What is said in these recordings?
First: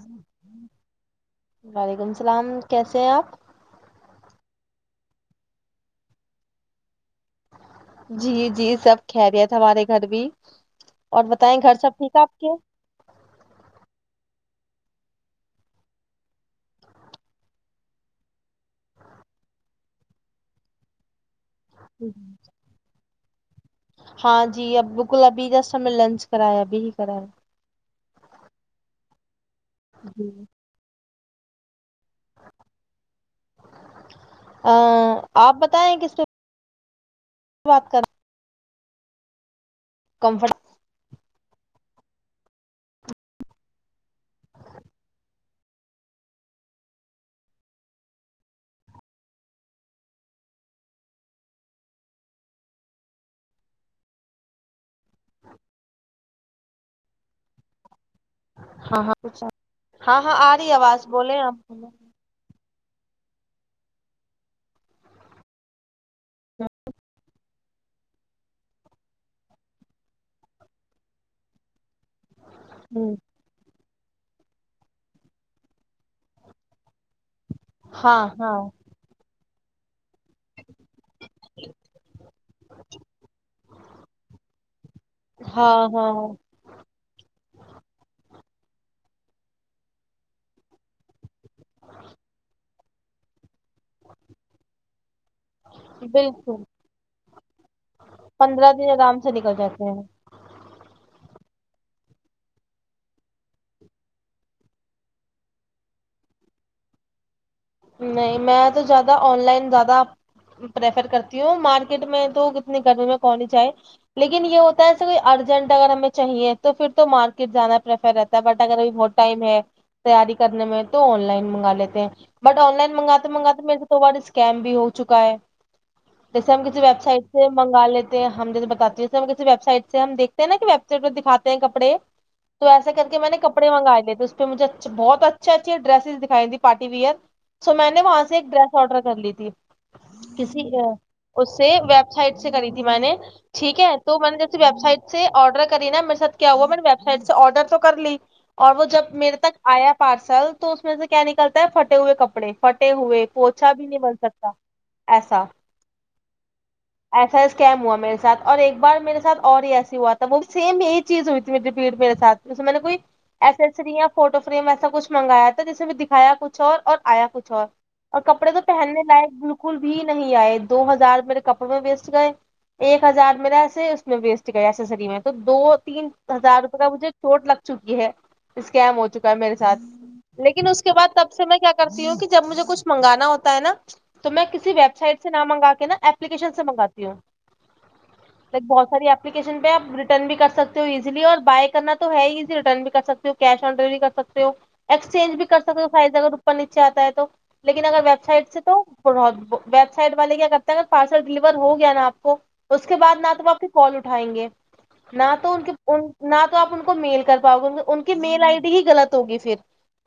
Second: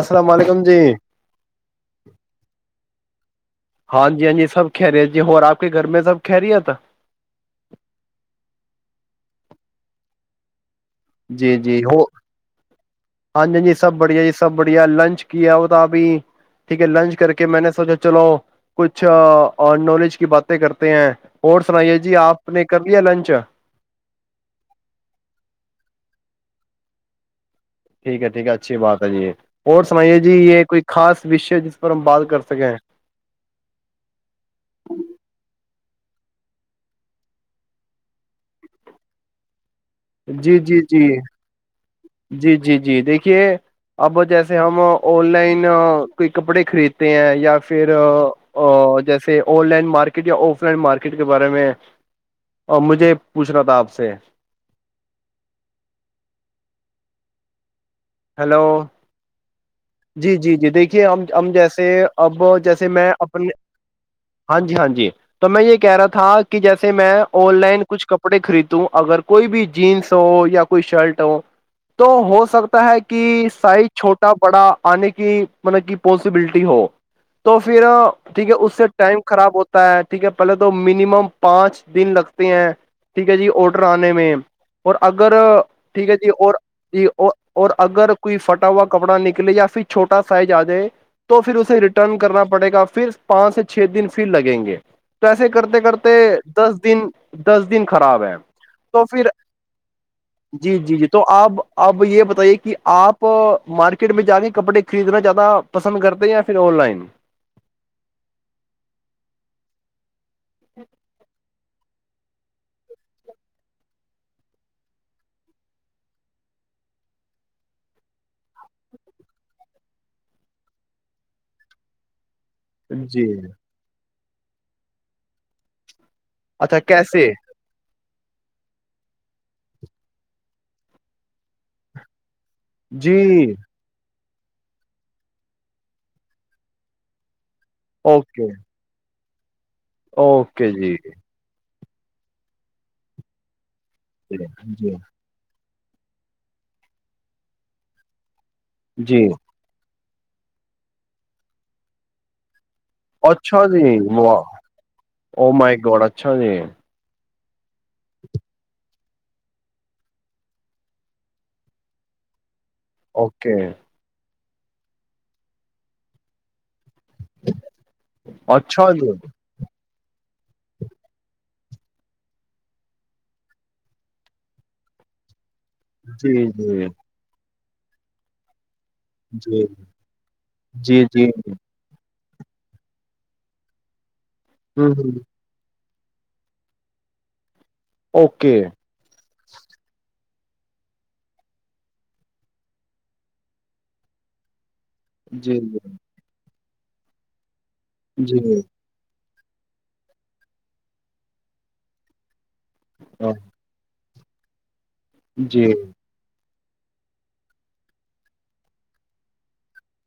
السلام علیکم جی وعلیکم السلام کیسے کسی ہے آپ ہاں جی ہاں جی سب کہہ رہے ہیں جی اور اکے گھر میں سب خیریت جی جی سب خیریت ہمارے گھر بھی اور جی بتائیں گھر جی سب ہو ٹھیک آپ کے ہے ہاں جی ہاں جی سب بڑھیا جی سب بڑھیا لنچ کیا ہو تھا ابھی ٹھیک ہے لنچ کر کے میں نے سوچا چلو کچھ نالج کی باتیں کرتے ہیں اور سنائیے جی آپ نے کر لیا لنچ ہاں جی اب بالکل ابھی رس س میں لنچ کرایا ابھی ہی کرایا ٹھیک ہے ٹھیک ہے اچھی بات ہے ج یہ [inaudible] اور سنائیے جی یہ کوئی خاص وشو ج [unintelligible] ا آپ ب [unintelligible] پتا ہے کس [unintelligible] بات کر کمفرٹ جی جی جی [unintelligible] جی جی جی دیکھیے اب جیسے ہم آن لائن کوئی کپڑے خریدتے ہیں یا پھر جیسے آن لائن مارکیٹ یا آف لائن مارکیٹ کے بارے میں مجھے پوچھنا تھا آپ سے ہیلو ہاں ہاں ہاں ہاں جی آ جی رہی جی ہے دیکھیے آواز ہم بولیں ہم آپ جیسے بولیں۔ اب جیسے ج میں اپنے ہاں جی ہاں جی تو میں یہ کہہ رہا تھا کہ جیسے میں آن لائن کچھ کپڑے خریدتاوں اگر کوئی بھی جینس ہو یا کوئی شرٹ ہو تو ہو سکتا [inaudible] ہوں، کہ سائ چھوٹ پڑا آنے کی مطلب کی پوسبلٹی ہو تو پھر ہاں ٹھیک ہے ہاں اس سے ٹائم خراب ہوتا پ [unintelligible] ٹھیک ہے پہلے تو منیمم پانچ دن لگتے ہیں ٹھیک ہے جی آڈر آنے میں اور اگر ہاں ٹھیک ہے ہاں جی اور جی اور اگر کوئی فھٹا ہوا کپڑا نکلے یا پھر چھوٹا سائز آ جائے تو پھر اسے ریٹرن کرنا پڑے گا پھر پانچ سے چھ دن پھر لگیں گے تو ایسے کرتے کرتے بالکل دس دن دس دن خراب ہے پندرہ دن تو آرام پھر سے نکل جاتے ہیں جی جی جی تو آپ اب یہ پتا یہ کہ آپ مارکیٹ میں جا کے کپڑے خریدنا زیادہ پسند کرتے یا پھر آن لائن نہیں میں تو زیادہ آن لائن زیادہ پریفر کرتی ہوں مار مارکیٹ میں تو کتنی گرمی میں کہنی جائے لیکن یہ ہوتا ہے ایسے کو ارجنٹ اگر ہمیں چاہیے تو پھر تو مارکیٹ جانا پریفر رہتا ہے بٹ اگر بہت ٹائم ہے تیاری کرنے میں تو آن لائن منگا لیتے ہیں بٹ آن لائن منگا جی مگاتے م تو کیم بھی ہو چکا ہے جیے ہم اچھا کسی ویب سائٹ کیسے سے منگا لیتے [unintelligible] ہم جیسے بتات ہیں ہم کسی ویب سائٹ سے ہم دیکتے ہیں نا کہ ویب سائٹہ دکھاتے ہیں کپڑے تو ایسا کر جی کے میں نے کپڑے منگا لیے پ مجھے ا بہت اچھے اچھے ڈریس دکھائی دییں پارٹی ویئر سو میں نے وہاں سے اوکے ایک ڈریس آرڈر کر لی تھی [unintelligible] کسی اوکے اہ، جی اس ویب سائٹ سے کری تھی میں نے ٹھیک ہے تو میں جی نے جیے ویب جی سائٹ سے آرڈر کری نا میرے ساتھ کیا ہوا میں نے ویب سائٹ سے آرڈر تو کر لی اور وہ جب جی میرے تک آیا پارسل تو اس میں سے کیا نکلتا ہے پھٹے ہوئے کپڑے [unintelligible] پھٹے ہوئے اچھا پوچھا بھی جی نہیں بن سکتا واہ ایسا او مائی گاڈ اچھا جی ایسا کیم ہوا میرے سھ اور ایک بار میرے ھ اور ہی ایس ہی ہوا تھا وہ بھییم یہی چیز ہوئی تھی میریپیٹ میرے سھ ج مطلب کوئی اوکے ایسسرییا فوٹو فریم ایسا کچھنگایا تھا جسے بھی دکھایا کچ اور آیا کچھ اور اور کپڑے تو اچھا پہننے جی لائق بالکل بھی نہیں آئے دو ہزار میرے کپڑوں میں ویسٹ گئے ایک ہزار میرا ایسے اس میں ویسٹ گئے ایسسری میں تو دو تین جی ہزار روپے کا جی مجھے چوٹ لگتا چکی ہے اس کیم ہو چکا ہے میرے جی ساتھ لیکن اس کے جی بعد جی تب سے میں کیا کہ جب مجھے کچھ منگانا ہوتا ہے نا تو میں کسی ہ ویب ہ سائٹ سے نام منگا کے نا اپلیکیشن سے منگاتی ہوں اوکے لک بہت ساری اپلیکیشن پہ آپ ریٹرن بھی کر سکتے ہو ایزیلی اور بائی کرنا تو ہے ہیزی ریٹرن بھی کر سکتے ہو کیش آن ڈیلیوری کر سکتے ہو ایکسچینج بھی جی کر سکتے ہو فائدہ اگر نچے آتا ہے تو لیکن اگر ویب جی سائٹ جی سے تو ویب سائٹ والے کیا کرتے ہے اگر پارسل ڈلیور ہو گیا نا آپ کو اس کے بد نہ تو وہ آپ کی کال اٹھ اٹھائیں گے نہ تو ان جی کے ان نہ تو تو آپ ان کو میل کر پاؤ گے ان کی میل آئی ڈی ہی غط ہوگی پھر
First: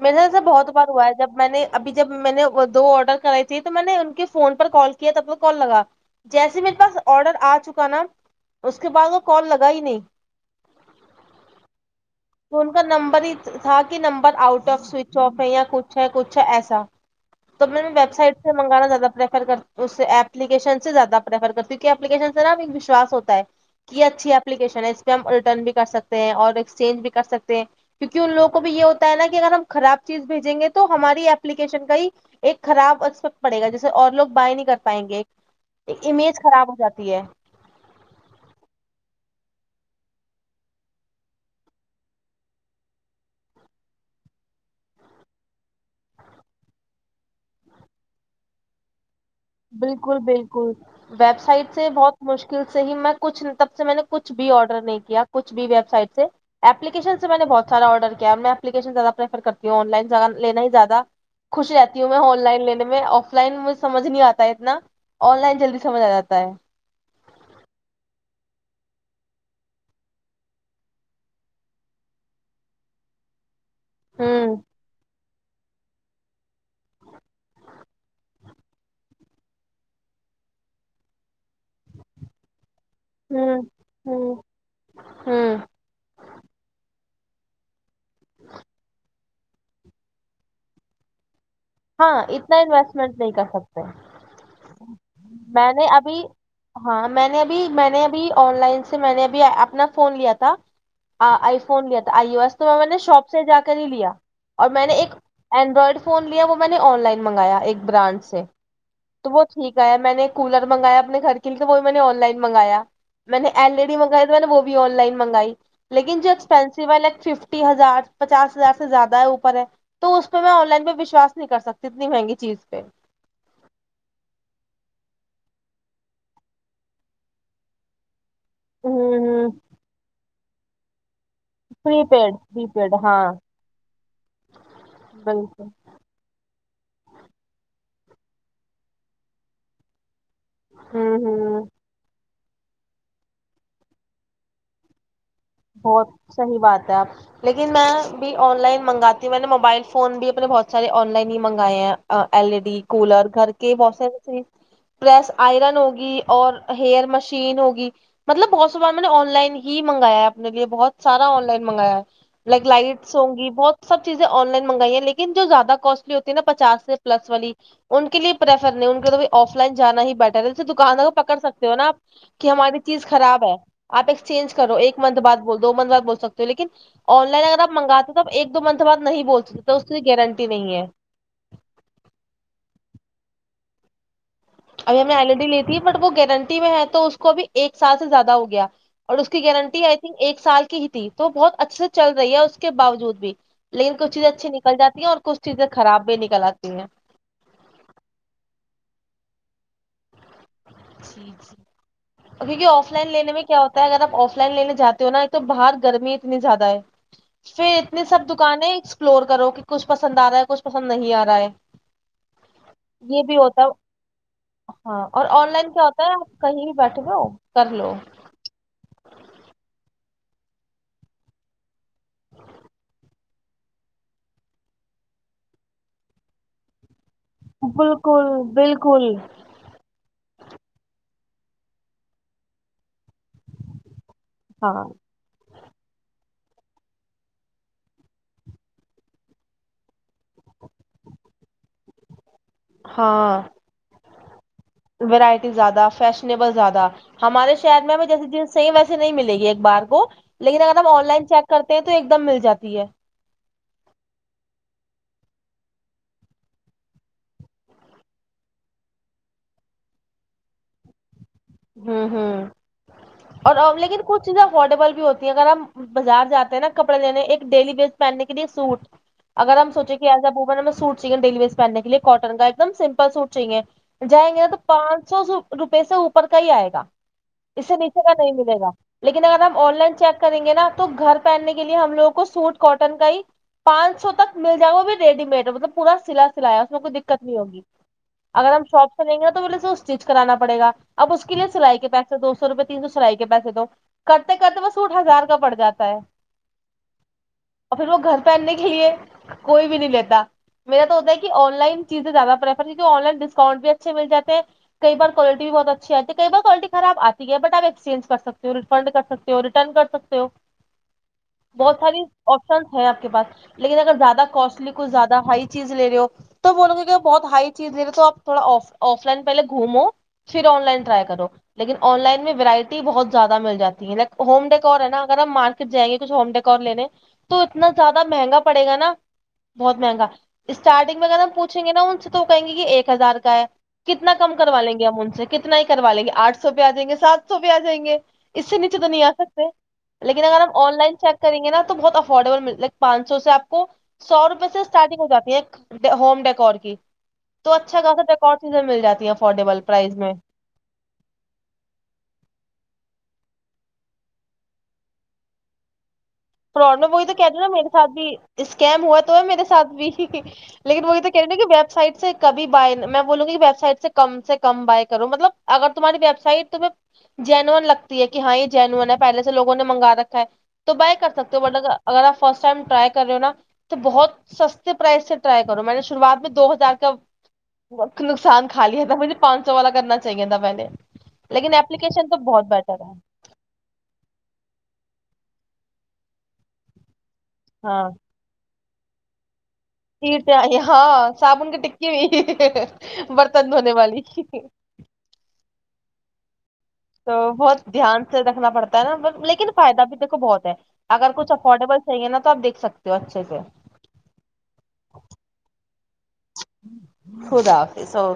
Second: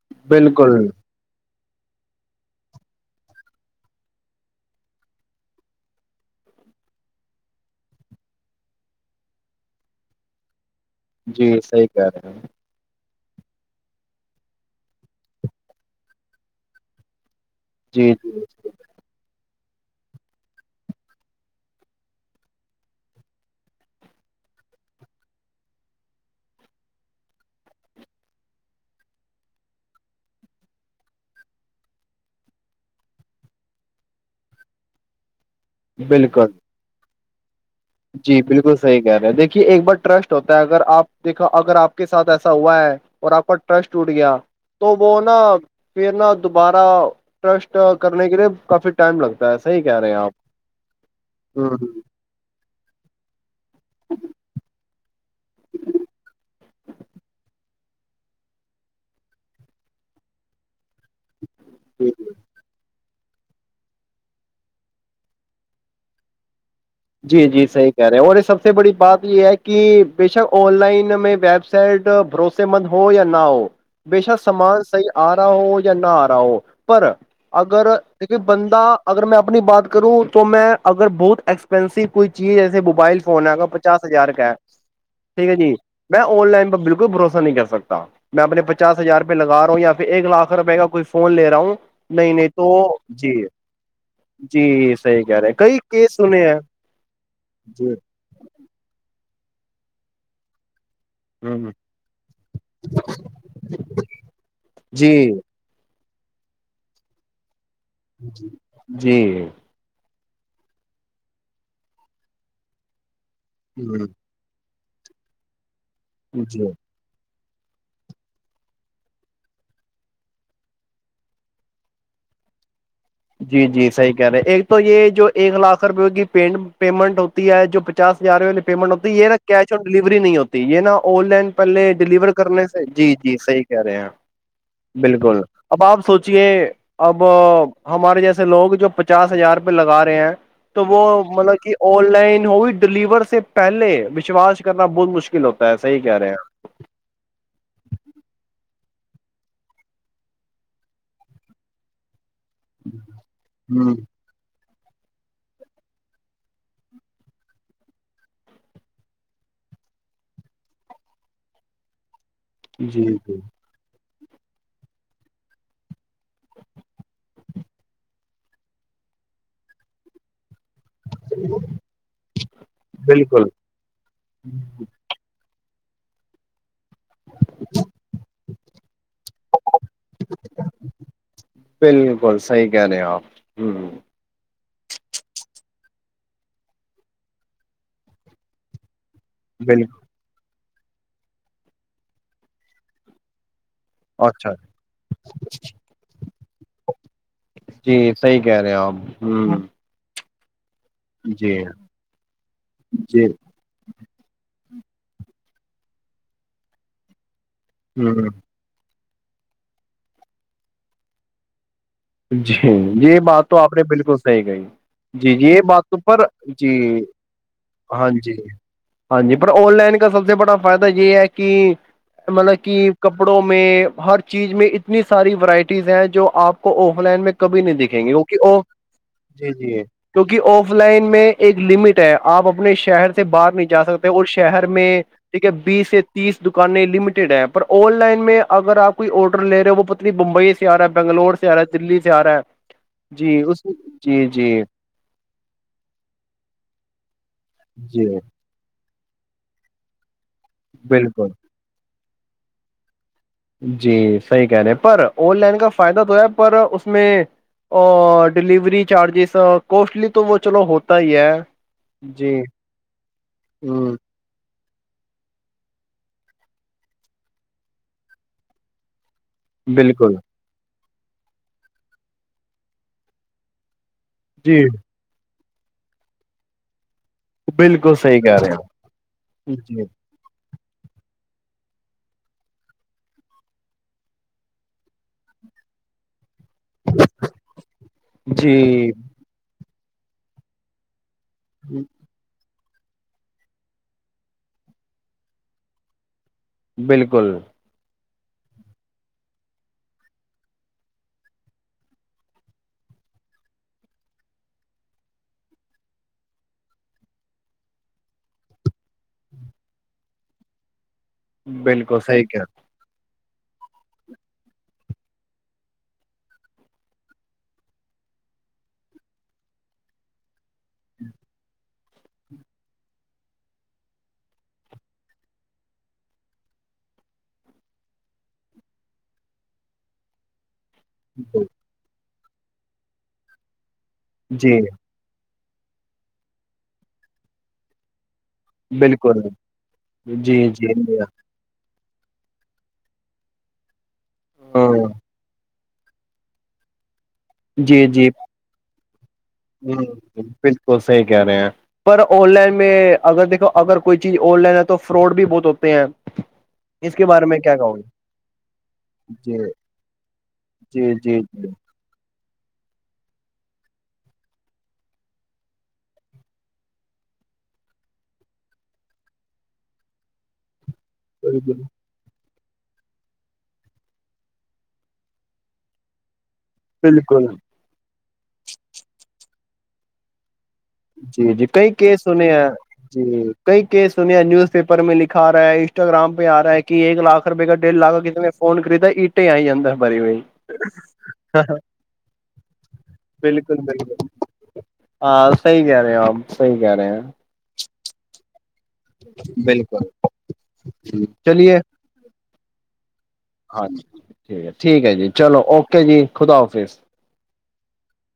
میرا ایسا بہت بالکل بار ہوا ہے میں نے ابھی جب میں نے وہ دو آڈر کرائی تے تو میں نے ان کے فون پر کال کیا تب تو کال لگا جیسے میرے پاس آڈر آ چکا نا اس کے بعد وہ کال لگا ہی نہیں جی صحی کہہ رہے ہیں تو ان کا نمبر ہی تھا کہ number out of switch off ہے یا کچھ چھ کچھ ایسا تو میں جی ویب سائٹ جی سے منگانا زیادہ پریفر کرتا اس اپلیکشن سے زیادہ پریفر کرتے کہ اپیکیشن سے نا ایک وشوس ہوتا ہے کہ یہ اچھی اپلیکیشن ہے اس پہ ہم ریٹرن بھی کر سکتے ہیں اور ایکسچینج بھی کر سکتے ہیں کیونکہ ان لوگ کو بھی یہ ہوتا ہے نا کہ اگر ہم خراب چیز بھیجیں گے تو تو ہماری ایلیکیشن کا ہی ایک خراب اپیکٹ پڑے گا جیسے اور لوگ بائی نہیں کر پائیں گے ایک امیج بالکل خراب ہو جاتی ہے جی بالکل صحیح کہہ رہے ہیں دیکھیے ایک بار ٹرسٹ ہوتا ہے اگر آپ دیکھو اگر آپ کے ساتھ ایسا ہوا ہے اور آپ کا ٹرسٹ ٹوٹ گیا تو وہ نا پھر نا دوبارہ ٹرسٹ کرنے کے لیے کافی ٹائم لگ بالکل بالکل ویب ہوں سائٹ سے بہت مشکل صحی میں کچھ تب سے میں نے کچھ بھی آرڈر نہیں کیا کچ بھی ویب سائٹ سے اپپلیکشن سے میں نے بہت سارا آرڈر کیا ہے میں اپلیکشن زیادہ پریفر کرتی ہوں آن لائن لینا ہی زیادہ خوش رہتی ہ ہوں میں آن لائن لینے میں لائن مج سمج نہیں آتی اتنا آن لائن جلدی سمجھ آ جاتا ہے جی جی صحیح کہہ رہے اور یہ سب سے بڑی بات یہ ہے کہ بےشک آن لائن میں ویب سائٹ بھروسے مند ہو یا نہ ہو بشات ہوں سامان صحیح آ رہا ہو یا نہ آ رہا ہو پر اگر دیکھیے بندہ اگر میں اپنی بات کروں تو میں اگر بہت ایکس ین کوئی چیز ایے موبائل فون ہوں ہےا پچاس ہزار ہوں کا ہے ٹھیک ہے ہوں جی میں آن لائن بالکل بھرسا نہیں کر سک میں اپنے پچاس ہزار لگ رہ ہ ہو یا پھر ایک لاکھ روپئے کا کوئی فون لےا ہوں ہاں نہیں نہیں اتنا تو انویسٹمنٹ نہیں جی کر سکتے جی صحیح کہہ رہے میں کئی نے کیس ابھی سنے ہیں ہاں میں نے ابھی میں جی نے ابھی آن لائن سے میں نے ابھی اپنا فون لیا تھا آ ہ آئی فون لیا تھا آئی بس تو میں میں نے شاپ سے جا کر ہی لیا اور میں نے جی ایک اینڈرائڈ فون فون لیا [unintelligible] میں نے آن لائن منگا ایک برانڈ سے جی تو وہ ٹھیک ہے ہے میں نے کولر منگایا اپنے گھر کے لیے تو وہ میں نے آن لائن منگایا میں نے ایل ای ڈی مگائی تو میں نے بھی آن لائن منگائی لیکن جو جی ایکسپینسو ہے لائ ففٹی ہزار پچاس ہزار سے زیادہ ہے اوپر ہے تو اس پہ میں آن لائن پہ وشواس نہیں کر سکتی اتنی مہنگی چیز پہ جی جی صحیح کہہ رہے ایک تو یہ جو ایک لاکھ روپے کی پیمنٹ ہوتی ہے جو پچاس یار وال ہ پیمنٹ ہوتی ہے یہا ہ کیش آن ڈلیوری نہیں ہوتی تو یہ نا آن لائن پہلے پری ڈیلیور پیڈ کرنے پری سے پیڈ جی ہاں جی صحیح کہہ رہے ہیں بالکل اب آپ سوچیے اب [unintelligible] ہمارے جیسے لوگ جو پچاس ہزار روپ لگا رہے ہیں تو وہ ہوں مطلب ہوں کہ آن لائن [unintelligible] ہوئی ڈیلیور سے پہلے وشواس کرنا بہت مشکل ہوتا ہے صحیح بہت کہہ رہے ہیں صحیح بات ہے آپ لیکن میں بھی آن لائن منگاتی میں نے موبائل فون بھی اپنے بہت سارے آن لائن ہی مگائے ہیں ایل ای ڈی کولر گھر کے ہ بہت سارےے پریس آئرن ہوگی اور ہیئر مشین ہوگی مطلب بہت س بار میں نے آن لائن ہی منگایا اپ لیے بہت سارا آن لائن منگایا ہے لائک جی لائٹس جی ہوں گی بہت س چیزیں آن لائن منگائی ہیں لیکن جو زیادہ کوسٹلی ہوتی ہے نا پچا سے پلس والی ان کے لیے پریفر نہیں ان کو تو آف لائن جانا ہی بیٹر ہے دکان کو پکڑ سکتے ہو نا آپ کہ ہماری چیز خراب بالکل ہے آپ ایکسچینج کرو ایک مند بات بول دو منت بات بول سکتے ہو لیکن آن لائن اگر آپ منگاتے تو آ ایک دو منتھ بعد نہیں بول سکتے تو اس کی گارنٹی نہیں ہے کیانے آپ ہ [unintelligible] ابھی ہم نے ایل ای ڈی لی ت ہے بٹ وہ گارنٹی میں ہے تو اس کو ابھی ایک سال سے زیادہ ہو گیا اور اس کی گارنٹی بالکل آئی تھنک ایک سال کی کی تھی تو بہت اچھے سے چل رہی ہے اس کے باوجود بھی لیکن کچھ چیزیں اچھی اچھا نکل جاتی ہیں اور کچھ چیزیں خراب بھی نکل آتی ہیں جی صحیح کہہ رہے ہیں آپ ہوں جی جی کیونکہ آف لائن جی لینے میں کیا ہوتا ہے اگر آپ آف لائن لینے جاتے ہو نا ایک تو باہر گرمی اتنی زیادہ ہے پھر اتنی سب ہ دکانیں سپلور کرو کہ کچھ پسند آ رہا ہے کچھ پسند نہیں آ رہا ہے جی یہ بھی بات تو ہوتا آپ ہے نے بالکل صحیح کہی ہاں اور جی آن یہ لائن کیا بات ہوتا ہے پر آپ کہیں بھی جی بیٹھے ہو کر لو ہاں جی ہاں جی پر آن لائن کا سب سے بڑا فائدہ یہ ہے کہ مطلب کہ کپڑوں میں ہر چیز میں اتنی ساری ورائٹیز ہیں جو آپ کوکو آف لائن میں کبھی نہیں دکھیں گے بالکل کی بالکل جی جی کیونکہ آف لائن میں ایک لمٹ ہے آپ اپنے شہر سے باہر نہیں جا سکتے اور شہر ہاں میں ٹیک بیس سے تیس دکانیں لمٹڈ ہیں پر آن لائن میں اگر آپ کوئی آڈر لے رہے ہو وہ پتا ممبئی سے آ رہا بنگلور سے سارا دلی سے آارا ہے ہاں اس جی جی وورائٹی زیادہ فیشنیبل زیادہ ہمارے شہر میں جی جیسے د صحی ویے سے نہیں ملے گی ایک بار کو لیکن اگر ہم آن لائن بالکل چیک کرتے تو تو ایک دم مل جاتی ہے جی صحیح کہہ رہے ہیں پر آن لائن کا فائدہ تو ہے پر اس میں ڈیلیوری چارجز کوسٹلی تو وہ چلو ہوتا ہی ہے ہوں جی ہوں اور اور ہ لیکن کچھ چز افورڈیبل بھی ہوتی ہے اگر ہم بازار جاتے ہیں نا کپڑے لینے ایک ڈیلی بیس پہننے کے لیے سوٹ اگر ہم سچے بالکل ایز ا و ہم سٹ چاہ ڈیلی ویز پہننے کےےٹن کا ایک دم سمپل سوٹ چاہیے جائیں گے ن تو جی پانچ سو سو روپی سے پر کا ہی آئے گا اس سے بالکل نیچے کا صحیح نہیں کہہ رہے ملے گا لیکن اگر ہیں ہم جی آن لائن چیک کریں گے نا تو گھر پہننے کے لیے ہم لووں کو سوٹ کاٹن کا ہی پانچ سو تک مل جائے گا وہ بھی ریڈی مڈ مطلب پورا سلا س اس میں کوئی دت نہیں ہوگی اگر ہم شاپ جی سے لیں گے توول اسٹچ کرانا پڑے گا اب اس کے لیے سلائی کے پیک سے دو سو روپے تین سو سرائی کے پیسے تو کرتے کرتے وہ سوٹ ہزار کا پڑ جاتا ہے بالکل اور پھر وہ گھر پہننے کے لیے کوئی بھی نہیں لیتا میرا تو ہوتا ہے کہ آن لائن چیزیں زیادہ پریفر کیک آن لائن ڈسکاؤنٹ بھی اچھے مل جے ہیں کئیار کوالٹی بھی بہت اچ اچھا تو کئی بار کوالٹی خراب آتی ہے بٹ آپ ایکسچینج کر سکتے ہو ریفنڈ کر سکتے ہو ریٹرن کر سکتے ہو بہت ساری بالکل صحیح کیا آپشنس ہیں آپ کے پاس لیکن اگر زیادہ کوسٹلی کچھ زیادہ ہائی چیز لے رہے ہو تو بولوے کہ بہت ہائی چیز لے رہے ہو تو آپ تھوڑا آف لائن پہلے گھومو پھر رائی کرو لیکن آن لائن میں ورائٹی بہت زیادہ مل جاتی ہے لائ ہوم ڈیکور ہے نا اگر ہم مارکیٹ جائیں گے کچھ ہوم ڈیکور لینے تو اتنا زیادہ مہنگا پڑے گا نا بہت مہنگا اسٹارٹنگ میں کم پوچھیں گے نا تو کہیں گے کہ ایک ہزار کا ہے کتنا کم جی کروا لیں گے ہم ان سے کتنا ہی کروا لیں گے آٹھ سو پہ آ جائیں گے سات سو پہ آ جائیں گے اس سے نیچے تو نہیں آ بالکل سکتے لیکن جی اگر ہم جی آن لائن چیک کریں گے نا تو تو بہت افورڈیبل مل پانچ سو سے آپ کو سو روپے سے ہاں اسٹارٹنگ ہو جاتی ہے ہوم ڈیکور کی تو اچھا جی کہاسی جی ڈیکور چیزیں مل جاتی ہیں افورڈیبل پرائز میں بالکل صحیح کہہ رہے ہیں پر آن لائن میں اگر دیکھو اگر کوئی چیز آن لائن ہے تو فراڈ بھی بہت ہوتے ہیں فراڈ اس وہی کے تو کہہ بارے رہے میں ہیں نا کیا میرے کہو گے ساتھ بھی اسکیم ہوا تو ہے جی میرے ساتھ بھی لیکن جی وہی تو کہہ رہے جی ہیں نا کہ جی ویب سائٹ سے کبھی بائے میں بولوں گی ویب سائٹ سے کم سے کم بائے کروں مطلب اگر تمہاری ویب سائٹ تمییں جینون لگتی ہے کہ ہاں یہ جینون ہے پہلے سے لوگوں نے منگا رکھا ہے تو بائی سکتے بالکل ہو بٹ اگر آپ فرسٹ ٹائم ٹرائی کر رہے ہو نا تو بہت سستے پرائز سے ٹرائی کرو میں نے شروعات میں دو ہزار کا بالکل وت نقصان خای ہے تھا مجھے پانچ سو والا کرنا چاہیے تھا پہلے جی جی لیکن کئی کیس اپلیکیشن تو سنے بہت ہیں بیٹر ہے جی کئی کیس سنے ہیں نیوز پیپر میں لکھا ہے انسٹاگرام پہ آ رہا ہے کہ ایک لاکھ رپے گ ڈیھ لاکھ کسی میں فون خرید اینٹ ائی اندر بھری ہوئی تیرتے آئی ہاں صابن کی ٹکی ہو برتن بالکل دھونے بالکل والی ہاں صحیح کہہ رہے ہو آپ صحیح کہہ رہے ہیں تو بہت دھیان سے رکھنا پڑتا نا لیکن فائدہ بھی بالکل دیکو بہت ہے اگر کچھ چلیے افورڈیبل چاہیے نا تو آپ دیکھے سک ہاں جی ٹھیک ہے ٹھیک ہے جی چلو اوکے جی خدا حافظ خدا حافظ اور